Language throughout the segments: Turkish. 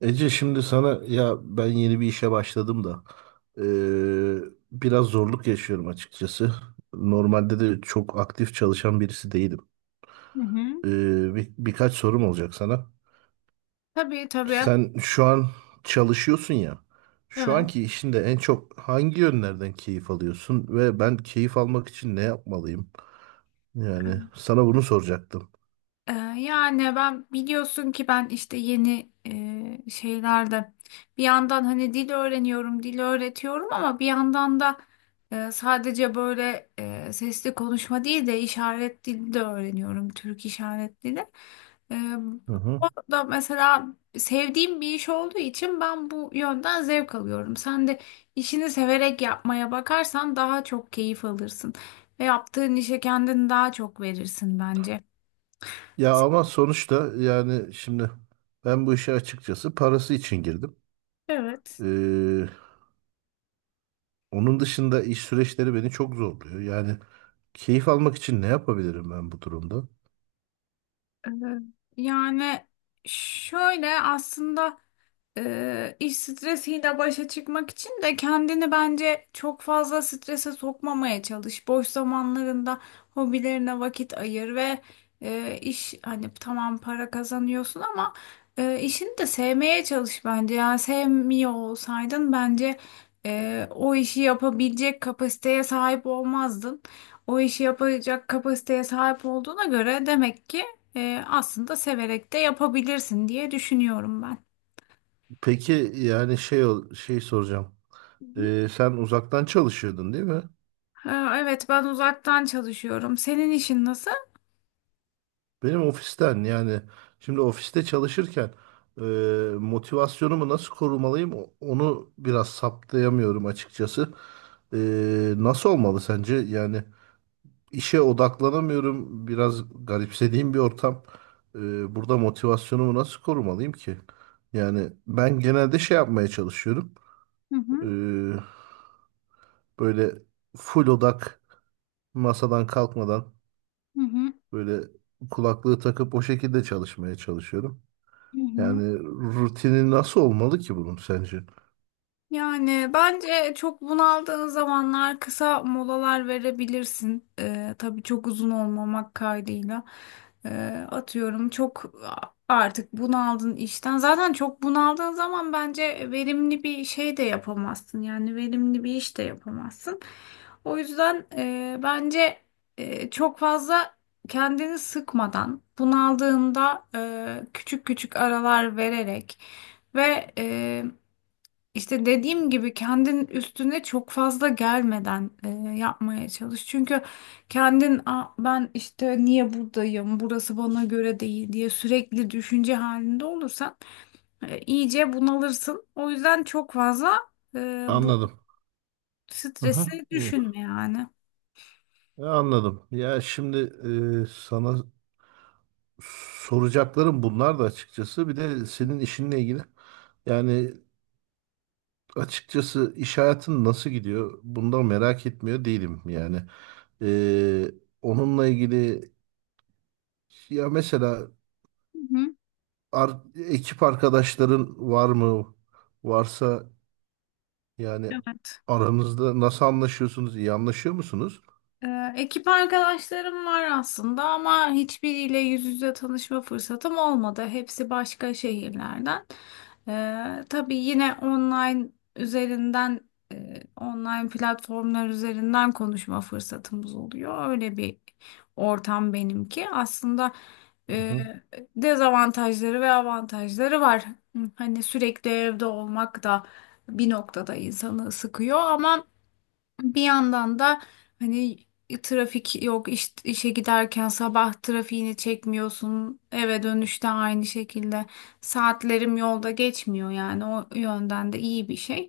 Ece, şimdi sana, ya ben yeni bir işe başladım da eee, biraz zorluk yaşıyorum açıkçası. Normalde de çok aktif çalışan birisi değilim. Hı hı. Eee, birkaç sorum olacak sana. Tabii tabii. Sen şu an çalışıyorsun ya. Şu Evet. anki işinde en çok hangi yönlerden keyif alıyorsun ve ben keyif almak için ne yapmalıyım? Yani sana bunu soracaktım. Yani ben biliyorsun ki ben işte yeni şeylerde bir yandan hani dil öğreniyorum, dil öğretiyorum ama bir yandan da sadece böyle sesli konuşma değil de işaret dili de öğreniyorum, Türk işaret dili. Ee, Hı hı. O da mesela sevdiğim bir iş olduğu için ben bu yönden zevk alıyorum. Sen de işini severek yapmaya bakarsan daha çok keyif alırsın ve yaptığın işe kendini daha çok verirsin bence. Ya ama sonuçta yani şimdi ben bu işe açıkçası parası için Evet. girdim. Onun dışında iş süreçleri beni çok zorluyor. Yani keyif almak için ne yapabilirim ben bu durumda? Ee, Yani şöyle aslında. İş stresiyle başa çıkmak için de kendini bence çok fazla strese sokmamaya çalış. Boş zamanlarında hobilerine vakit ayır ve iş hani tamam para kazanıyorsun ama işini de sevmeye çalış bence. Yani sevmiyor olsaydın bence o işi yapabilecek kapasiteye sahip olmazdın. O işi yapacak kapasiteye sahip olduğuna göre demek ki aslında severek de yapabilirsin diye düşünüyorum ben. Peki yani şey soracağım. Sen uzaktan çalışıyordun, değil mi? Ha, evet ben uzaktan çalışıyorum. Senin işin nasıl? Benim ofisten, yani şimdi ofiste çalışırken e, motivasyonumu nasıl korumalıyım? Onu biraz saptayamıyorum açıkçası. Nasıl olmalı sence? Yani İşe odaklanamıyorum. Biraz garipsediğim bir ortam. Burada motivasyonumu nasıl korumalıyım ki? Yani ben genelde şey yapmaya çalışıyorum. Hı Ee, hı, Böyle full odak, masadan kalkmadan, hı hı, böyle kulaklığı takıp o şekilde çalışmaya çalışıyorum. hı hı. Yani rutini nasıl olmalı ki bunun sence? Yani bence çok bunaldığın zamanlar kısa molalar verebilirsin. Tabii çok uzun olmamak kaydıyla. Atıyorum çok artık bunaldın işten. Zaten çok bunaldığın zaman bence verimli bir şey de yapamazsın. Yani verimli bir iş de yapamazsın. O yüzden bence çok fazla kendini sıkmadan bunaldığında küçük küçük aralar vererek ve işte dediğim gibi kendin üstüne çok fazla gelmeden yapmaya çalış. Çünkü kendin, "Aa, ben işte niye buradayım, burası bana göre değil," diye sürekli düşünce halinde olursan iyice bunalırsın. O yüzden çok fazla bu Anladım. Aha, stresi iyi. düşünme yani. Anladım. Ya şimdi sana soracaklarım bunlar da açıkçası. Bir de senin işinle ilgili. Yani açıkçası iş hayatın nasıl gidiyor? Bundan merak etmiyor değilim yani. Ee, Onunla ilgili, ya mesela Hı hı. Ekip arkadaşların var mı? Varsa yani Evet. aranızda nasıl anlaşıyorsunuz? İyi anlaşıyor musunuz? Ekip arkadaşlarım var aslında ama hiçbiriyle yüz yüze tanışma fırsatım olmadı. Hepsi başka şehirlerden. Tabii yine online üzerinden, online platformlar üzerinden konuşma fırsatımız oluyor. Öyle bir ortam benimki. Aslında Hı e, hı. dezavantajları ve avantajları var. Hani sürekli evde olmak da bir noktada insanı sıkıyor ama bir yandan da hani trafik yok, işe giderken sabah trafiğini çekmiyorsun, eve dönüşte aynı şekilde saatlerim yolda geçmiyor, yani o yönden de iyi bir şey.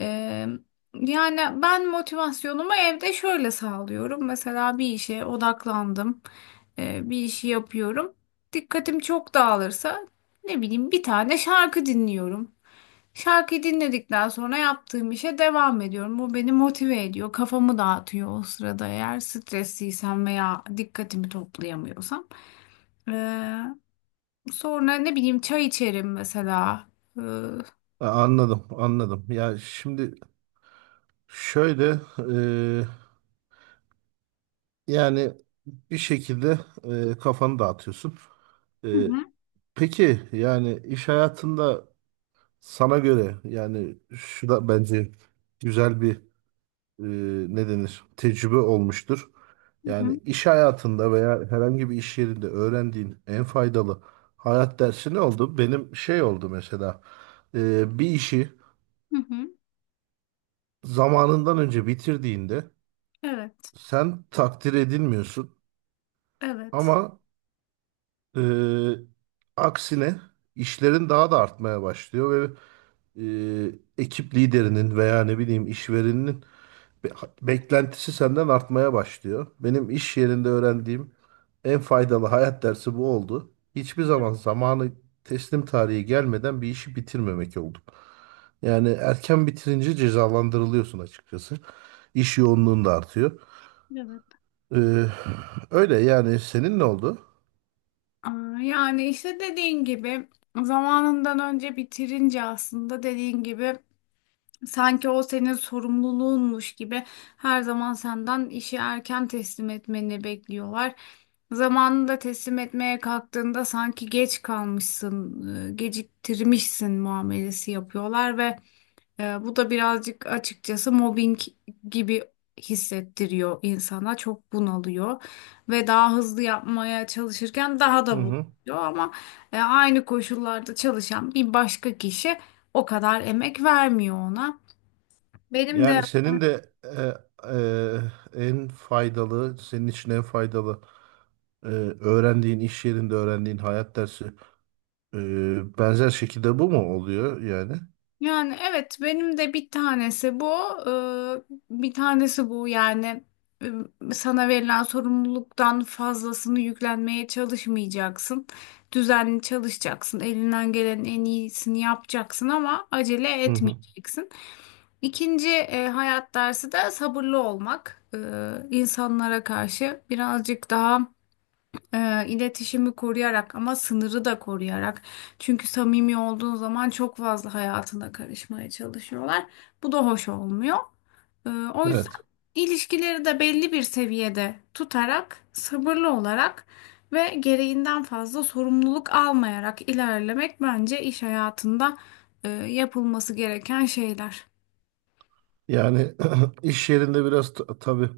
Ee, Yani ben motivasyonumu evde şöyle sağlıyorum: mesela bir işe odaklandım. Bir işi yapıyorum, dikkatim çok dağılırsa ne bileyim bir tane şarkı dinliyorum. Şarkıyı dinledikten sonra yaptığım işe devam ediyorum. Bu beni motive ediyor, kafamı dağıtıyor o sırada, eğer stresliysem veya dikkatimi toplayamıyorsam. Ee, Sonra ne bileyim çay içerim mesela. Hı Ha, anladım, anladım. Ya şimdi şöyle, yani bir şekilde kafanı dağıtıyorsun. E, hı, peki yani iş hayatında, sana göre, yani şu da bence güzel bir e, ne denir, tecrübe olmuştur. hı hı, Yani iş hayatında veya herhangi bir iş yerinde öğrendiğin en faydalı hayat dersi ne oldu? Benim şey oldu mesela, bir işi hı hı. zamanından önce bitirdiğinde Evet, sen takdir edilmiyorsun. evet, Ama Ee, aksine işlerin daha da artmaya başlıyor ve e, ekip liderinin veya ne bileyim işverenin be- beklentisi senden artmaya başlıyor. Benim iş yerinde öğrendiğim en faydalı hayat dersi bu oldu. Hiçbir zaman zamanı, teslim tarihi gelmeden bir işi bitirmemek oldu. Yani erken bitirince cezalandırılıyorsun açıkçası. İş yoğunluğun da artıyor. evet. Ee, Öyle yani, senin ne oldu? Aa, yani işte dediğin gibi zamanından önce bitirince, aslında dediğin gibi, sanki o senin sorumluluğunmuş gibi her zaman senden işi erken teslim etmeni bekliyorlar. Zamanında teslim etmeye kalktığında sanki geç kalmışsın, geciktirmişsin muamelesi yapıyorlar ve bu da birazcık açıkçası mobbing gibi hissettiriyor insana. Çok bunalıyor ve daha hızlı yapmaya çalışırken daha Hı da bunalıyor hı. ama aynı koşullarda çalışan bir başka kişi o kadar emek vermiyor ona. Benim de Yani senin de en faydalı, senin için en faydalı e, iş yerinde öğrendiğin hayat dersi e, benzer şekilde bu mu oluyor yani? yani evet, benim de bir tanesi bu. Ee, Bir tanesi bu yani: e, sana verilen sorumluluktan fazlasını yüklenmeye çalışmayacaksın. Düzenli çalışacaksın. Elinden gelenin en iyisini yapacaksın ama acele Hı hı. etmeyeceksin. İkinci hayat dersi de sabırlı olmak. İnsanlara karşı birazcık daha iletişimi koruyarak ama sınırı da koruyarak. Çünkü samimi olduğun zaman çok fazla hayatına karışmaya çalışıyorlar. Bu da hoş olmuyor. O yüzden Evet. ilişkileri de belli bir seviyede tutarak, sabırlı olarak ve gereğinden fazla sorumluluk almayarak ilerlemek bence iş hayatında yapılması gereken şeyler. Yani iş yerinde biraz tabii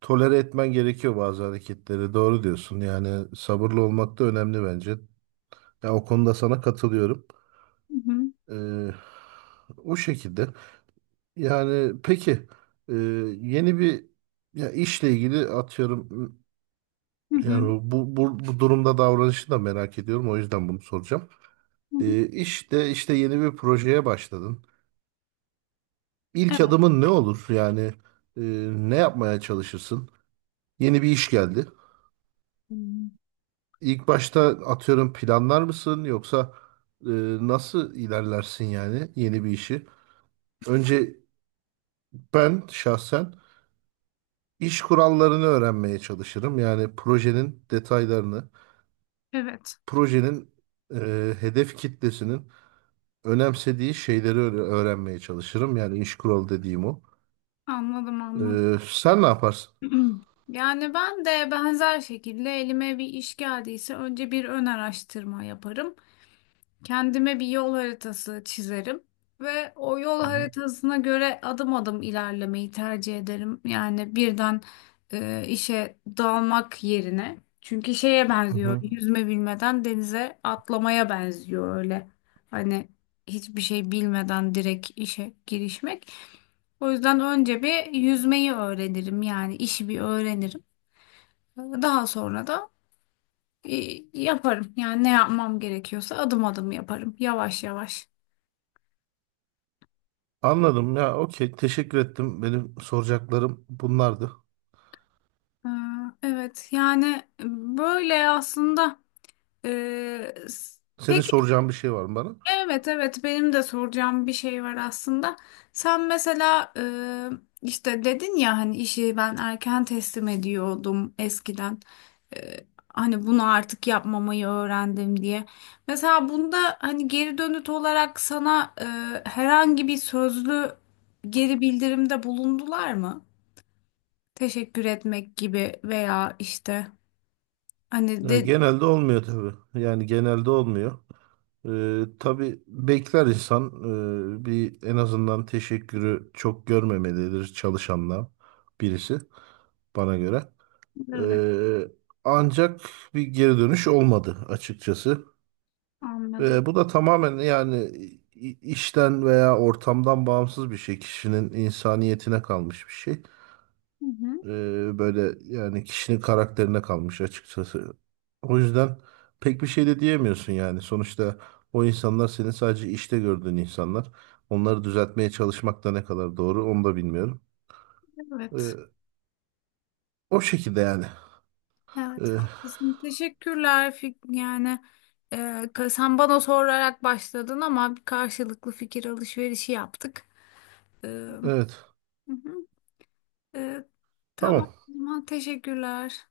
tolere etmen gerekiyor bazı hareketleri. Doğru diyorsun. Yani sabırlı olmak da önemli bence. Ya o konuda sana katılıyorum. Hı hı, E, O şekilde. Yani peki e, yeni bir, ya işle ilgili, atıyorum hı hı, yani bu durumda davranışı da merak ediyorum, o yüzden bunu soracağım. hı hı. İşte işte yeni bir projeye başladın. İlk Evet. adımın ne olur? Yani e, ne yapmaya çalışırsın? Yeni bir iş geldi. Hmm. İlk başta atıyorum planlar mısın, yoksa e, nasıl ilerlersin yani yeni bir işi? Önce ben şahsen iş kurallarını öğrenmeye çalışırım. Yani projenin detaylarını, Evet. projenin hedef kitlesinin önemsediği şeyleri öğrenmeye çalışırım. Yani iş kuralı dediğim o. Anladım, anladım. Sen ne yaparsın? Yani ben de benzer şekilde elime bir iş geldiyse önce bir ön araştırma yaparım. Kendime bir yol haritası çizerim ve o yol Hı hı. haritasına göre adım adım ilerlemeyi tercih ederim. Yani birden işe dalmak yerine. Çünkü şeye Hı benziyor. hı. Yüzme bilmeden denize atlamaya benziyor öyle. Hani hiçbir şey bilmeden direkt işe girişmek. O yüzden önce bir yüzmeyi öğrenirim. Yani işi bir öğrenirim. Daha sonra da e, yaparım. Yani ne yapmam gerekiyorsa adım adım yaparım. Yavaş yavaş. Anladım, ya okey, teşekkür ettim. Benim soracaklarım bunlardı. Ee, Evet yani e, böyle aslında e, s- Senin peki, soracağın bir şey var mı bana? evet, evet, benim de soracağım bir şey var aslında. Sen mesela işte dedin ya hani, işi ben erken teslim ediyordum eskiden. Hani bunu artık yapmamayı öğrendim diye. Mesela bunda hani geri dönüt olarak sana herhangi bir sözlü geri bildirimde bulundular mı? Teşekkür etmek gibi veya işte. Hani de Genelde olmuyor tabii. Yani genelde olmuyor. Tabii bekler insan, bir en azından teşekkürü çok görmemelidir çalışanla birisi, bana göre. evet, Ee, Ancak bir geri dönüş olmadı açıkçası. anladım. Bu da tamamen yani işten veya ortamdan bağımsız bir şey. Kişinin insaniyetine kalmış bir şey. Hı hı. Böyle yani, kişinin karakterine kalmış açıkçası. O yüzden pek bir şey de diyemiyorsun yani. Sonuçta o insanlar senin sadece işte gördüğün insanlar. Onları düzeltmeye çalışmak da ne kadar doğru, onu da bilmiyorum. Evet. Ee, O şekilde yani. Evet, Ee, haklısın. Teşekkürler. Yani e, sen bana sorarak başladın ama bir karşılıklı fikir alışverişi yaptık. Hı evet. hı. E, tamam, Tamam. o zaman teşekkürler.